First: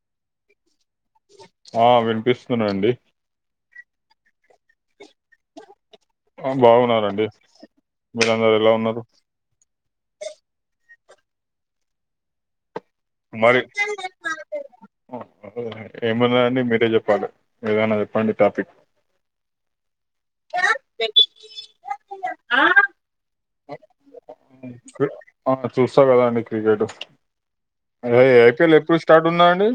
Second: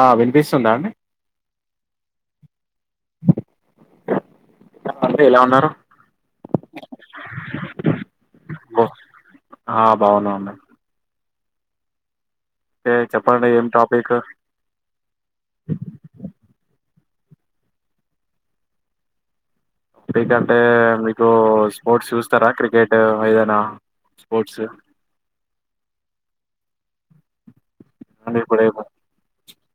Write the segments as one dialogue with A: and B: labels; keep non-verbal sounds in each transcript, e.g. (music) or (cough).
A: ఆ వినిపిస్తుందా అండి
B: ఆ వింపిష్ నండి
A: అంటే ఎలా ఉన్నారు
B: బాగున్నారండి మీరు అందర ఎలా ఉన్నారు
A: బాగున్నాన్నా చెప్పండి
B: మరి
A: ఏం టాపిక్
B: ఏమన్నాడి మీరే చెపరు ప్పడు ఇదనా అది ఎప్పంంటి టాపిక్
A: మీకంటే మీకు స్పోర్ట్స్ చూస్తారా క్రికెట్ ఏదైనా స్పోర్ట్స్
B: ఆ చూస్తా కదాండి క్రికెట్ అదే
A: అంటే ఇప్పుడు
B: ఏపిల్
A: ఏం-
B: ఎప్పుడు స్టార్ట్ ఉన్నది అండి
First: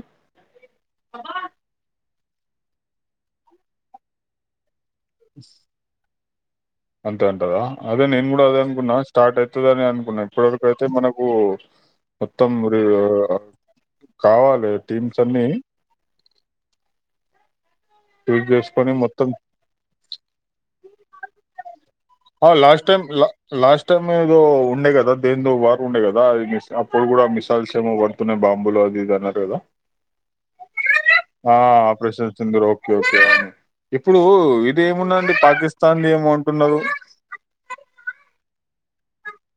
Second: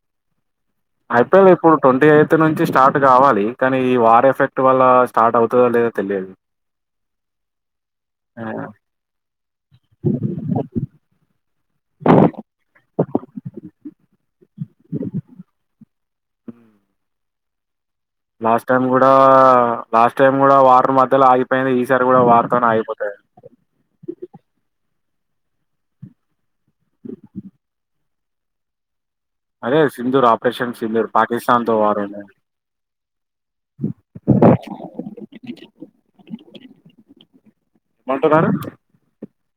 A: ఐపీఎల్ ఎప్పుడు ట్వంటీ ఎయిట్ త్ నుంచి స్టార్ట్ గావాలి కానీ ఈ వార్ ఎఫెక్ట్ వల్ల స్టార్ట్ అవుతుందో లేదో తెలియదు
B: అంతే అంటదా అదే నేను కూడా అదే అనుకున్నా స్టార్ట్ ఐతది అనే అనుకున్నా ఇప్పటివరకైతే మనకు మొత్తం (unintelligible) కావాలి టీమ్స్ అన్నీ చూజ్
A: లాస్ట్ టైం
B: చేసుకొని
A: గూడా లాస్ట్ టైం గూడా వార్ మధ్యలో ఆగిపోయింది ఈసారి కూడా
B: ఆ
A: వార్తోనే
B: లాస్ట్ టై
A: ఆగిపోతాది
B: లాస్ట్ టైమ్ ఇో ఉండగ అద దే వారు ఉండే కదా అది అప్పుడు కూడా మిసాల్స్ ఏమో పడుతున్నాయి బాంబులు అది అన్నారు కదా
A: అరే సిందూర్ ఆపరేషన్ సిందూర పాకిస్తన్తో వ
B: సక ఇప్పుడు ఇది ఏమున్నాండి పాకిస్తాన్ ఏ బాగుంటున్నారు
A: ఏమంటన్నారుారా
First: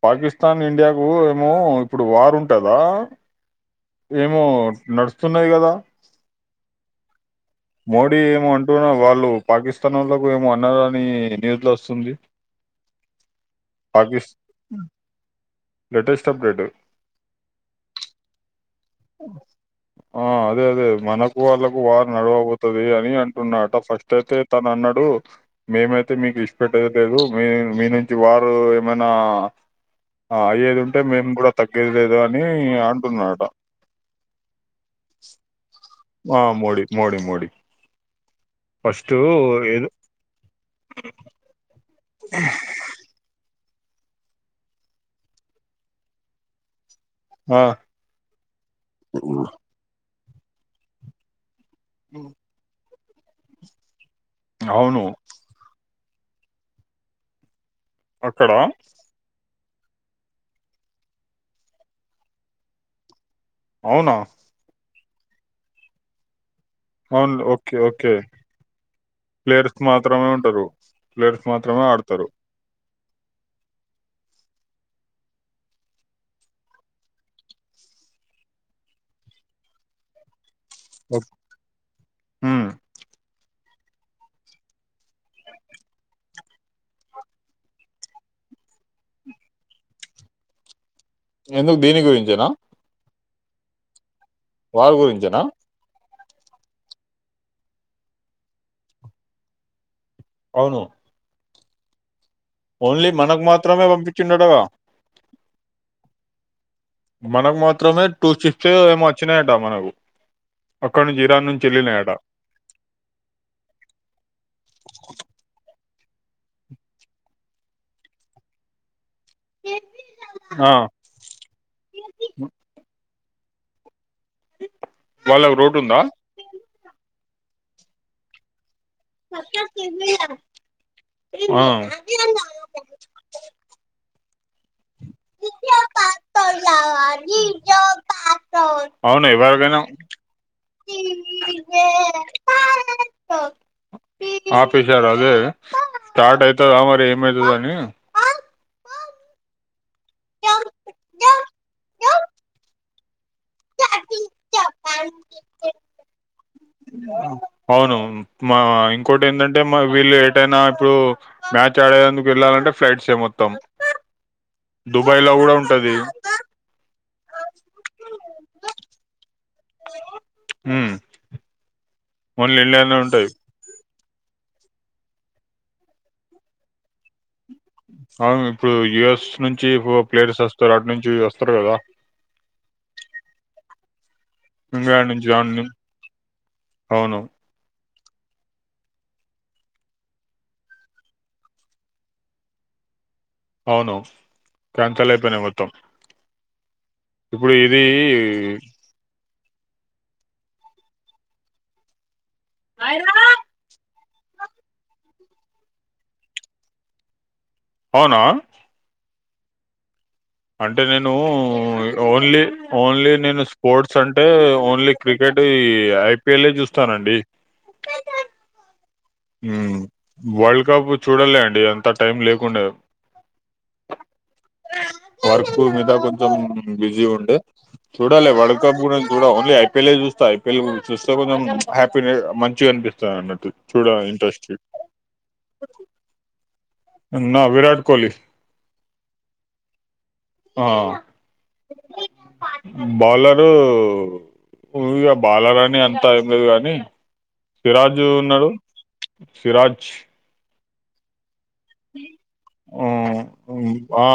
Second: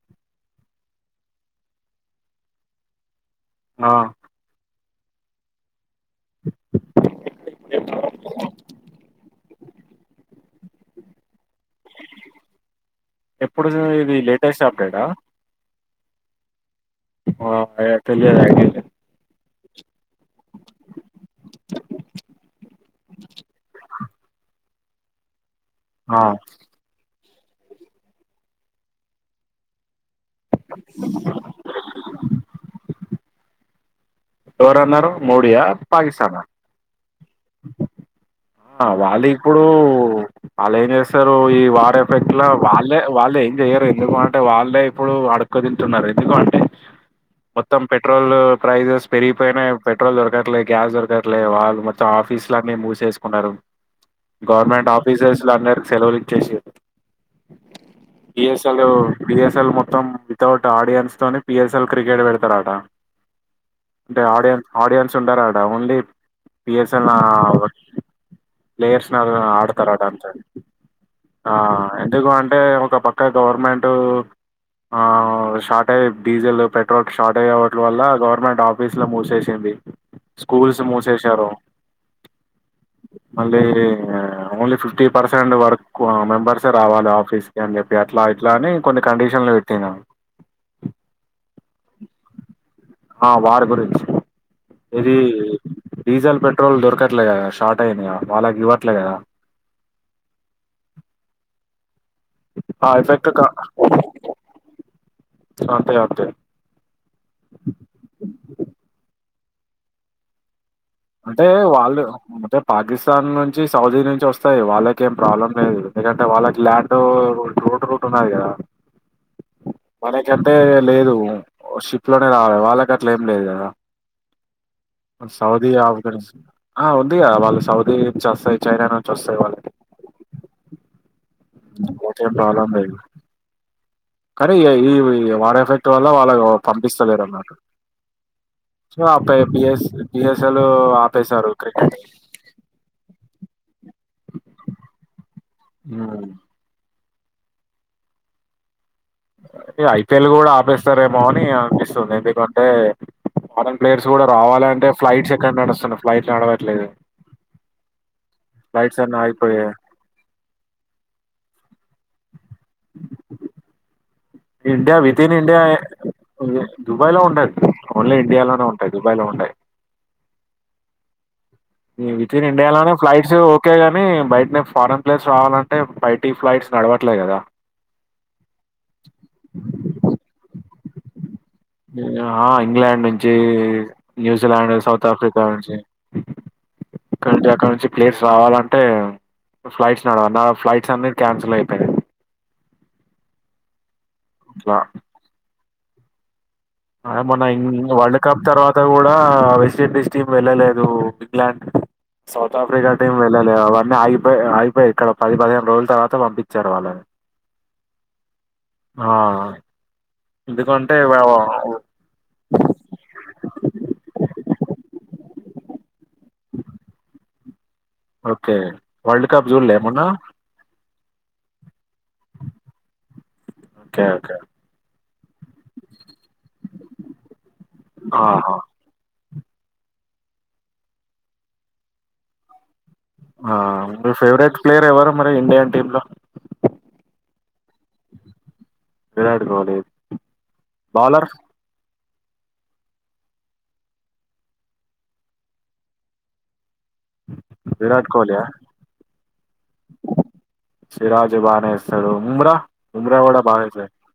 B: పాకిస్తాన్ ఇండియాకు ఏమో ఇప్పుడు వార్ ఉంటదా
A: ఆ,
B: ఏమో నడుస్తున్నాయి కదా
A: ్్
B: మోడీ ఏమో అంటున్నారు వాళ్ళు పాకిస్తానోల్లకు ఏమో అన్నారని
A: ఎప్పుడు ఇ ఇవి
B: పాకిస్
A: లేటెస్ట్ అప్డేటా
B: లేటెస్ట్ అప్డేట్
A: (inaudible)
B: ఆ అదే అదే మనకు వాళ్ళకు వార్ నడవబోతది అని అంటున్నడట ఫస్ట్ అయితే తన అన్నట్టు రు మేమైతే
A: ఆ
B: మీకు ఇడిసిపెట్టేది లేదు మీ మీ నుంచి వార్ ఏమైనా ఆ అయ్యేది ఉంటే మేము కూడా తగ్గేది లేదు అని అంటున్నాడట
A: ఎవరన్నారు మోడీ యా
B: వా మోడి మోడి మోడ్
A: ఆ వాళ్ళిప్పుడు
B: ఏదో
A: వాళ్ళు ఏం చేస్తారు ఈ వా పెట్లా వాళ్ళే వాళ్ళే చెయ్యరు ఎందుకు అంటే వాళ్ళే ఇప్పుడు అడక్క తింటున్నారు ఎందుకు అంటే
B: ఆ
A: మొత్తం పెట్రోల్ ప్రైజెస్ పెరిగిపోయినా ఏం పెట్రోల్ దొరకట్లే గ్యాస్ దొరకట్లే వాళ్ మొత్తం ఆఫీస్ లు అన్ని మూసేసి ఉన్నారు గవర్నమెంట్
B: అవును
A: ఆఫీసెస్ లో అందరూ సెలవులు ఇచ్చేసి
B: అక్కడ
A: బిఎస్ఎల్ బిఎస్ ల్ మొత్తం వితౌట్ ఆడియన్స్ తో పిఎస్ఎల్ క్రికెట్ పెడతారట
B: అవునా
A: అంటే ఆడియన్ ఆడియన్స్ చుండరట ఓన్లీ బిఎస్ఎల్
B: అవును ఓకే ఓకే
A: ప్లేయర్స్
B: ప్లేయర్స్
A: ఆడతారట
B: మాత్రమే ఉంటారు ప్లేయర్స్
A: ఆ
B: మాత్రమే ఆడతారు
A: ఎందుకు అంటే ఒక పక్క గవర్నమెంట్, ఆ షార్టేజ్ డీజిల్ పెట్రోల్ షార్టేజ్ అవ్వడం వల్ల గవర్నమెంట్ ఆఫీసులో మూసేసింది. స్కూల్స్ మూసేసారు
B: మ్మ్
A: (unintelligible) only fifty percent work members రావాలి ఆఫీస్ కి అని చెప్పి అట్లా ఇట్లా అని కొన్ని కండిషన్లు పెట్టింరు
B: ఎందుకు దీని గురించేనా
A: అ వార్ గురిం
B: వార్ గురించనా
A: డిజల్ పెట్ పెట్రోల్ దొరకట్లేదు కదా షార్ట్ అయినాయా వాళ్ళకి ఇవ్వట్లే కదా
B: అవును
A: ఆ
B: ఓన్లీ
A: ఎఫెక్ట్
B: మనకు
A: కా
B: మాత్రమే పంపించిండడుగా
A: అంతే అంతె
B: మనకు మాత్రమే టూ చిప్స్ ఎమో వచ్చినాయంట మనకు అక్కడ నుంచి
A: అంటే
B: ఇరాన్ నుంచి
A: వాళ్ళు
B: వెళ్ళినాయట
A: అంటే పాకిస్తాన్ నుంచి సౌదీ నుంచి వస్తాయి వాళ్ళకి ఏం ప్రాబ్లం లేదు ఎందుకంటే వాళ్ళకి ల్యాండ్ రోడ్ రూట్ ఉన్నది కదా మనకంటే
B: ఆ
A: లేదు షిప్ లోనే రావాలి వాళ్ళకం అట్లం లేదు కద
B: బాలగ రోడ్
A: (unintelligible)
B: ఉందా
A: ఇదియా సౌదీ చషాయి చైనా నుంచి వస్తాయి వాళ్ళకి
B: ఆ
A: వాటర్ నానా పైప్ కానీ ఈ వాటర్ ఎఫెక్ట్ వల్ల వాళ్ళ పంపిస్తలేరు అన్నమాట. స ఆ
B: అవును ఎవరికైనా
A: బిస్ బిఎస్ఎల్ ఆపేశారు క్రికెట్
B: ఆఫీసర్ అదే
A: ఉమ్.
B: స్టార్ట్ అయితద అమరి మదుదాని
A: ఎ అయ్ తెలుగు కూడా ఆపేస్తారేమో అని అనిపిస్తుంది ఎందుకంటే ఫారెన్ ప్లేయర్స్ కూడా రావాలంటే ఫ్లైట్స్ ఎక్కండ నడుస్తున్నా ఫ్లైట్ నడవా
B: అవునువును మా
A: ఫ్లైట్స్ అన్ని
B: ఇంకోటి ఏంటంటే
A: ఆగిపోయాయి
B: మా వీళ్ళు ఏటైనా ఇప్పుడు మ్యాచ్ ఇక్కడేందుకు వెళ్ళాలంటే ఫ్లైట్స్ ఏ మొత్తాం
A: ఇండియా వితి ఇన్ ఇండియా దుబాయ్ లో ఉండది, ఓన్లీ ఇండియాలోనే ఉంటాయి. దుబాయ్ లో ఉంటాయి.
B: ఊ
A: విత్ఇన్ ఇండియాలను ఫ్లైట్స్ ఓకే కానీ బయటనే ఫారెన్ ప్లేస్ రావాలంటే బైటీ ఫ్లైట్స్ నడవట్లే కదా
B: అవును ఇప్పుడు యుఎస్ నుంచి ప్లేయర్స్ వస్త థర్డ్ నుచ్చి చా
A: ఆహా ఇంగ్లాండ్ నుంచి న్యూజిలాండ్ సౌత్
B: ఇంగ్లాండ్
A: ఆఫ్రికా
B: దాని.
A: నుంచి
B: అవును
A: ఇక్కడ అంటే అక్కడ నుంచి ప్లేయర్స్ రావాలంటే ఫ్లైట్స్ నడవాలి నా ఫ్లైట్స్ అన్ని క్యాన్సిల్ అయిపోయినాయి
B: అవును చన్ చల్ అయిపెయినై మొత్తం
A: అదే మొన్న
B: ఇప్పుడు ఇది
A: (unintelligible) వరల్డ్ కప్ తర్వాత గుడా వెస్ట్ ఇండీస్ టీమ్ వెళ్ళలేదు ఇంగ్లాండ్ సౌత్ ఆఫ్రిక టీమ్ వెళ్లే అవన్నీ ఆగి అయి అయిపోయి ఇక్కడ పది పదిహేను రోజుల తర్వాత పంపించారు వాళ్ళని
B: అవునా
A: ఆ
B: అంటే
A: ఎందుకంటే
B: నేను ఓన్లీ ఓన్లీ నేను స్పోర్ట్స్ అంటే ఓన్లీ క్రికెట్ ఐపిఎల్ చూస్తానండి
A: ఓకే వరల్డ్ కప్
B: హు
A: చూడలే మొన్న
B: వరల్డ్ కప్ చూడాలే అండి ఎంత టైం లేకుండే
A: ఓకే ఓకే
B: వర్క్ మీద కొంచెం బిజీ ఉండే చూడాల
A: ఆహా
B: వరల్డ్ కప్ కూడా చూడవ ఐపిఎల్ చూస్తా ఐపీఎల్ చూస్తే కొంచం హ్యాపీ మంచిగా అనిపిస్తంది సనాటి
A: ఆ మీ ఫేవరెట్ ప్లేయర్ ఎవరు మరి ఇండియన్ టీమ్ లో
B: నా విరాట్ కోహ్లీ
A: విరాట్ కోహ్లీ
B: ఆ
A: బౌలర్
B: బౌలరు ఇగా బాలర్ అని అంత ఏంలేదు కానీ సిరాజు
A: విరాట్ కోహ్లీయా
B: ఉన్నాడు సిరాజ్
A: సిరాజ్ బానే ఎస్తాడు బుమ్రా బుమ్రా కూడా బా ఎస్తాడు
B: ఆ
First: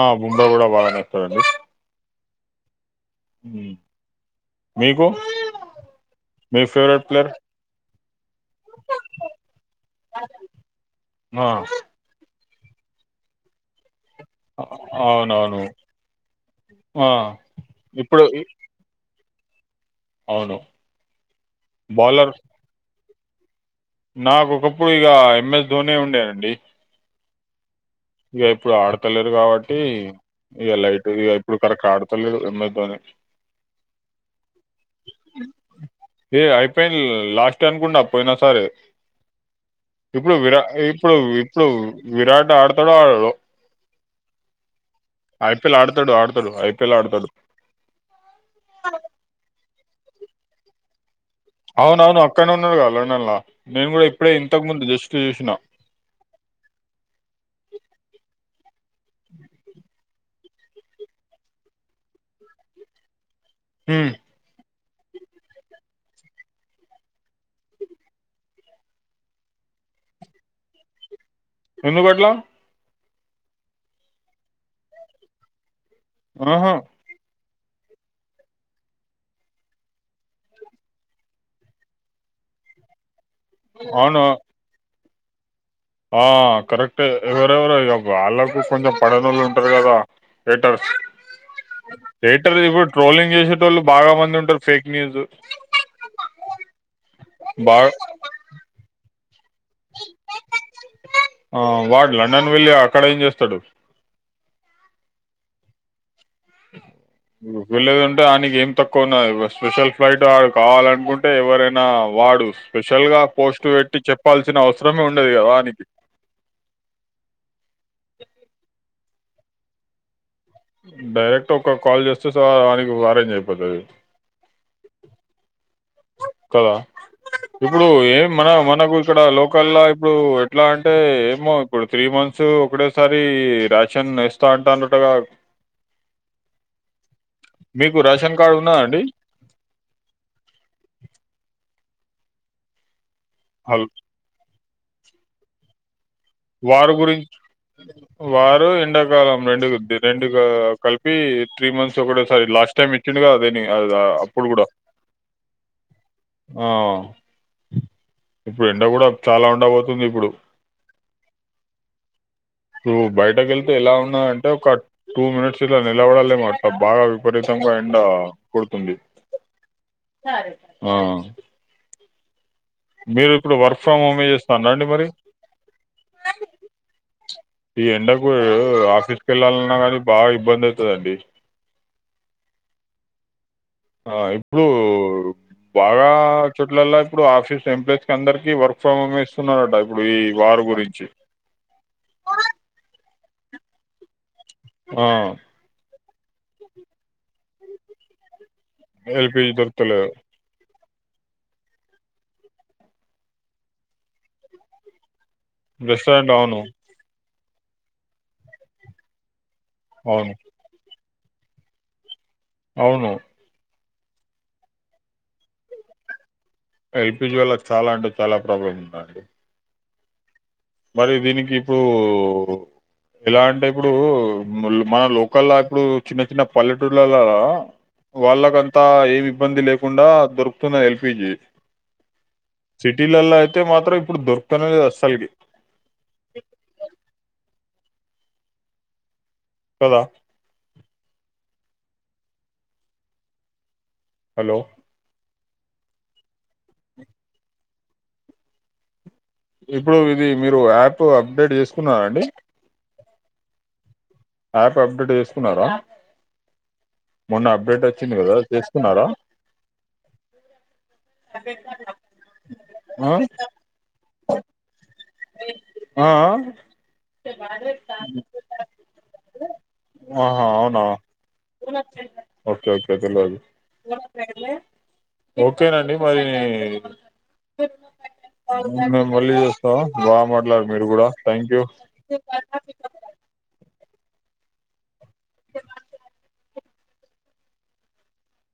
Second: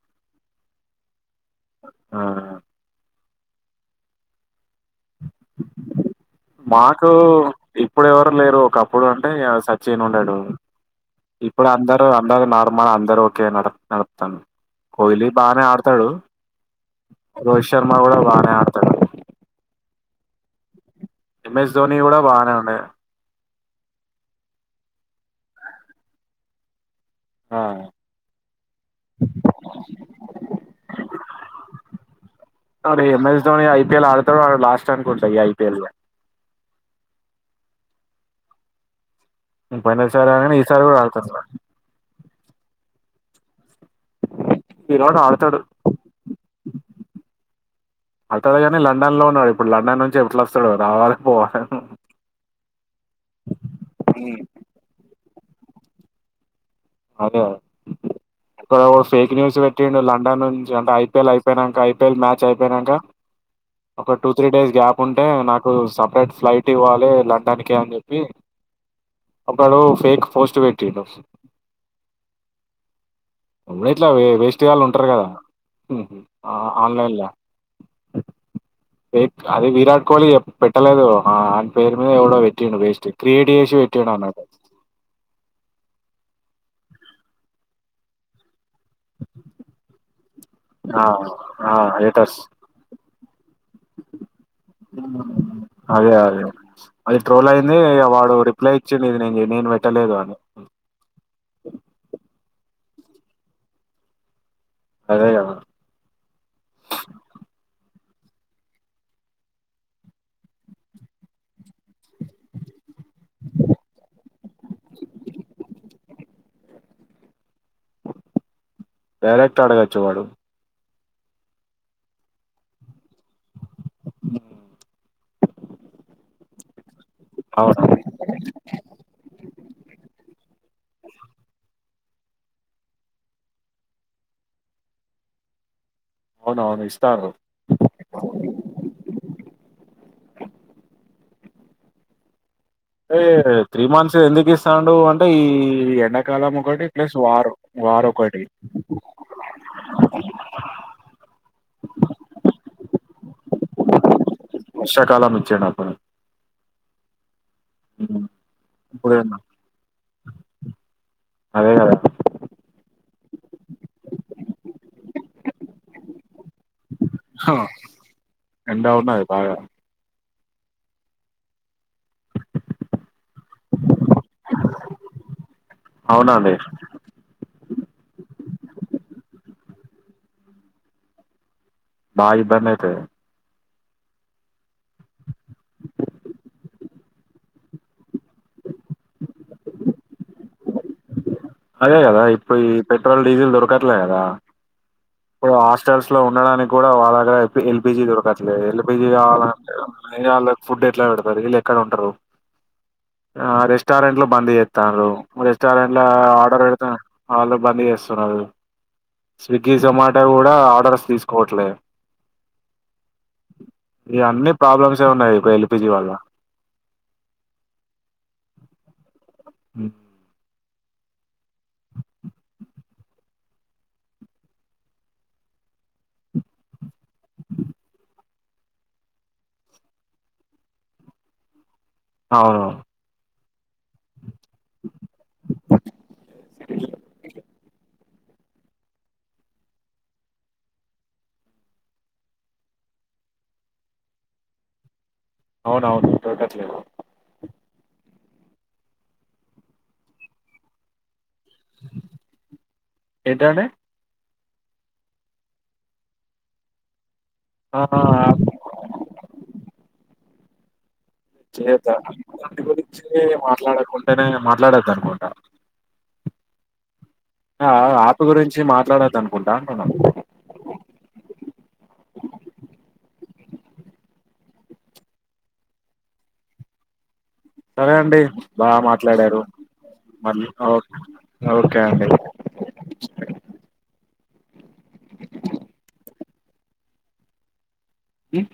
B: కూడా బాగానే ఒస్తదండీ
A: ఆ
B: మీకు మీ ఫేవరెట్
A: మాకు
B: ప్లేయర్
A: ఇప్పుడు ఎవరు లేరు ఒకప్పుడు అంటే సచిన్ ఉండడు
B: ఆ,
A: ఇప్పుడు అందరు అందరు నార్ మా అందరు ఓకే నాడ్ నాడ్ తను కోహ్లీ
B: అవునవును
A: బానే ఆడతాడు.
B: ఆ,
A: రోహిత్ శర్మ కూడా
B: ఇప్పుడు ఇ-
A: బానే ఆడతాడు.
B: అవును
A: ఎం ఎస్ ధోని కూడా బానే ఉన్నె
B: నాక ఒకప్పుడు ఇగా ఎంఎస్ ధోని ఉండే అండి
A: ఆ
B: ఇక ఇప్పుడు ఆడతలేరు కాబట్టి ఇక లైట్ ఇగ ఇప్పుడు కరెక్ ఆడతలేడు. ఎమ్ ఎస్ దోని
A: అరే ఎంఎస్ ధోని ఐపీఎల్ ఆడతాడు ఆడు లాస్ట్ అనుకుంటా ఈ ఐపీఎల్ లో
B: ఏ ఐ పిల్ లాస్ట్ అనుకుండా పోయినా సరే ఇప్పుడు
A: పోయినసారిలానే
B: విరా
A: ఈసారి కూడా
B: ఇప్పుడు
A: ఆడతారు సార్.
B: ఇప్పుడు విరాట్ ఆడ్ తాడో ఆడడో
A: విరాట్ ఆడతాడు
B: ఐపీఎల్ ఆడతాడు ఆడతాడు ఐపీఎల్ ఆడతాడు
A: ఆడుతడుకాని లండన్ లో ఉన్నాడు. ఇప్పుడు లండన్ నుంచి ఏట్లా వస్తాడో రావాలే.
B: అవున అవును అక్కన్నే ఉన్నాడుగా లండన్ లా నేను కూడా ఇప్పుడే ఇంతకు ముందు జస్ట్ చూసినా.
A: అదే ఇక్కడ ఓ ఫేక్ న్యూస్ పెట్టిండు. లండన్ నుంచి అంటే ఐపీఎల్ అయిపోనాక ఐపీఎల్ మ్యాచ్ అయిపోయానాక ఒక టూ త్రీ డేస్ గ్యాప్ ఉంటే నాకు సపరేట్ ఫ్లైట్ ఇవ్వాలి. లండన్కి అని చెప్పి ఒకడు ఫేక్ పోస్ట్ పెట్టిండు.
B: ఎందుకట్లా
A: వీట్లా వె వేస్టుగాళ్ళు ఉంటారు గదా
B: ఆహా
A: ఆన్లైన్ల అది విరాట్ కోహ్లీ పెట్టలేదు ఆని పేరు మీద ఎవడో పెట్టిండు వేస్ట్ క్రీయేట్ చేసి
B: అవును
A: పెట్టిడన్నట్టు
B: ఆ కరెక్టే ఎవరెవరో ఇగ వాళ్లకు కొంచెం పడనోళ్ళు ఉంటారు కదా. డేటర్
A: ఆ ఆ హేటర్స్
B: డేటర్ ఇ కూడ్ ట్రోలింగ్ జేసి
A: అదే అదే అది ట్రోల్ అయింది.
B: బాగా
A: వాడు రిప్లై ఇచ్చింది ఇది నేను చె
B: ఆ వాడ్ లండన్ వెళ్ళా క్కడ ఏం చేస్తాడు
A: అదేగదా
B: వెళ్ళదుంటే ఆనికి ఏం తక్కువ ఉన్నది స్పెషల్ ఫ్లైట్ వాడు కావాలనుకుంటే ఎవరైనా వాడు స్పెషల్ గా పోస్ట్ పెట్టి చెప్పాల్సిన అవసరమే ఉండదు కదా వానికి
A: డైరెక్ట్ అడగచ్చు వాడు
B: డైరెక్ట్ ఒక కాల్ చేస్తే సో ఆనికి వరేంజ్ పోతది కదా
A: అవును
B: ఇప్పుడు ఏం మన మనకు ఇక్కడ లోకల్లా ఇప్పుడు ఎట్లా అంటే ఏమో ఇప్పుడు త్రీ మంత్స్ ఒకటేసారి రేషన్ ఇస్తా అంటాడన్నటగా
A: అవునవును ఇస్తారు
B: మీకు రేషన్ కార్డు ఉన్నద అండి
A: ఏ త్రీ
B: హల్
A: మంత్స్ ఎందుకు ఇస్ ఇత్తాండు అంటే ఈ ఎండ
B: వారు గురించి
A: ఒకటి
B: వారు ఎండాకాలం రెండు రెండు కలిపి త్రీ మంత్స్ ఒకటే సారి లాస్ట్ టైమ్ చిన్నగా అదే అదా
A: వర్షాకాలం వచ్చేటప్పుడు
B: ఆ ఇప్పుడు ఎండ కూడా చాలా ఉండ పోతుంది ఇప్పుడు
A: అదే కదా
B: నువ్వు బయటకి వెళ్తే ఎలా ఉన్నా అంటే ఒక టూ మినిట్స్ ఇలా నిలబడలేమ అట్ట బాగా విపరీతంగా ఎండ
A: ఎండ
B: కొడుతుంది
A: ఉన్నది బాగా
B: ఆ మీరు ఇప్పుడు వర్క్ ఫ్రమ్ హోమే చేస్తార అండి మరి
A: అవునండి
B: ఈ ఎండకు ఆఫీస్కి వెళ్ళాలన్నా కానీ బాగా ఇబ్బంది అయితదండి
A: బా ఇబ్బంది అయితది
B: ఆ ఇప్పుడు బాగా చోట్లలా ఇప్పుడు ఆఫీస్ ఎంప్లాయస్ కి అందరికి వర్క్ ఫ్రమ్ హోమే ఇస్తున్నారట ఇప్పుడు ఈ వారు గురించి.
A: అదే గదా ఇప్పుయి పెట్ పెట్రోల్ డీజిల్ దొరకట్లే గదా
B: ఆ
A: పోయ్ హాస్టల్స్ ల్లో ఉండడానికి కూడా వాళ్ళ దగ్గర ఎల్ పీ ఎల్పీజీ దొరకట్ లేదు ఎల్ పీజి
B: ఎల్పిజి
A: కావాలంటే
B: దొరుకుతలేదు
A: మళ్లీ వాళ్ళక్ ఫుడ్ ఎ ఎట్లా పెడతురు వీళ్ళు ఎక్కడ ఉంటరు. ఆ రెస్టారెంట్ లో బంద్ చేత్తర్రు. రెస్టారెంటా
B: రెస్టారెంట్ అవును
A: బరత ఆలోపే అన్ని చేస్తారు వాళ్లు స్విగ్గి, జొమాటో
B: అవును
A: కూడా ఆర్డర్స్ తీసు పోట్లే
B: అవును
A: ఇ అన్ని ప్రాబ్లమ్స్ ఉన్నాయి ఇ ఎల్పిజీ వల్ల
B: ఎల్పిజీ వాళ్ళకి చాలా అంటే చాలా ప్రాబ్లమ్ ఉందండి
A: హ్మ్
B: మరి దీనికి ఇప్పుడు ఎలా అంటే ఇప్పుడు మన లోకల్ ఇప్పుడు చిన్న చిన్న పల్లెటూళ్లలా వాళ్ళకంతా ఏమి ఇబ్బంది లేకుండా దొరుకుతున్నయ్ ఎల్పీజి.
A: అవును
B: సిటీల ల్లో కే మాత్రం ఇప్పుడు దొర్కుతలేదస్స్ కదా హలో
A: అవును అవును దొరకట్లేదు
B: ఇప్పుడు ఇది మీరు యాప్ అ ప్డేట్ చేసుకున్నార అండి
A: ఏంటండి
B: యాప్ అప్డేట్ చేసుకున్నారా మొన్న అప్డేట్ వచ్చింది
A: ఆ
B: కదా చేసుకున్నారా
A: చేద్దా దాని గురించి
B: ఆ!
A: మాట్లాడకుంటేనే మాట్లాడొద్దు అనుకుంట,
B: ఆ! ఆ!
A: ఆ ఆ యాప్ గురించి మాట్లాడొద్దు అను
B: ఆహా అవునా ఓకే ఓకే గురు ఓకేనండి మరి
A: సరే అండి బాగా
B: మేము మళ్ళీ
A: మాట్లాడారు
B: చేస్తా బాగా
A: మళ్ళీ
B: మాట్లాడు మీరు
A: ఓకే
B: కూడా థ్యాంక్ యూ,
A: ఓకే అండి హ్మ్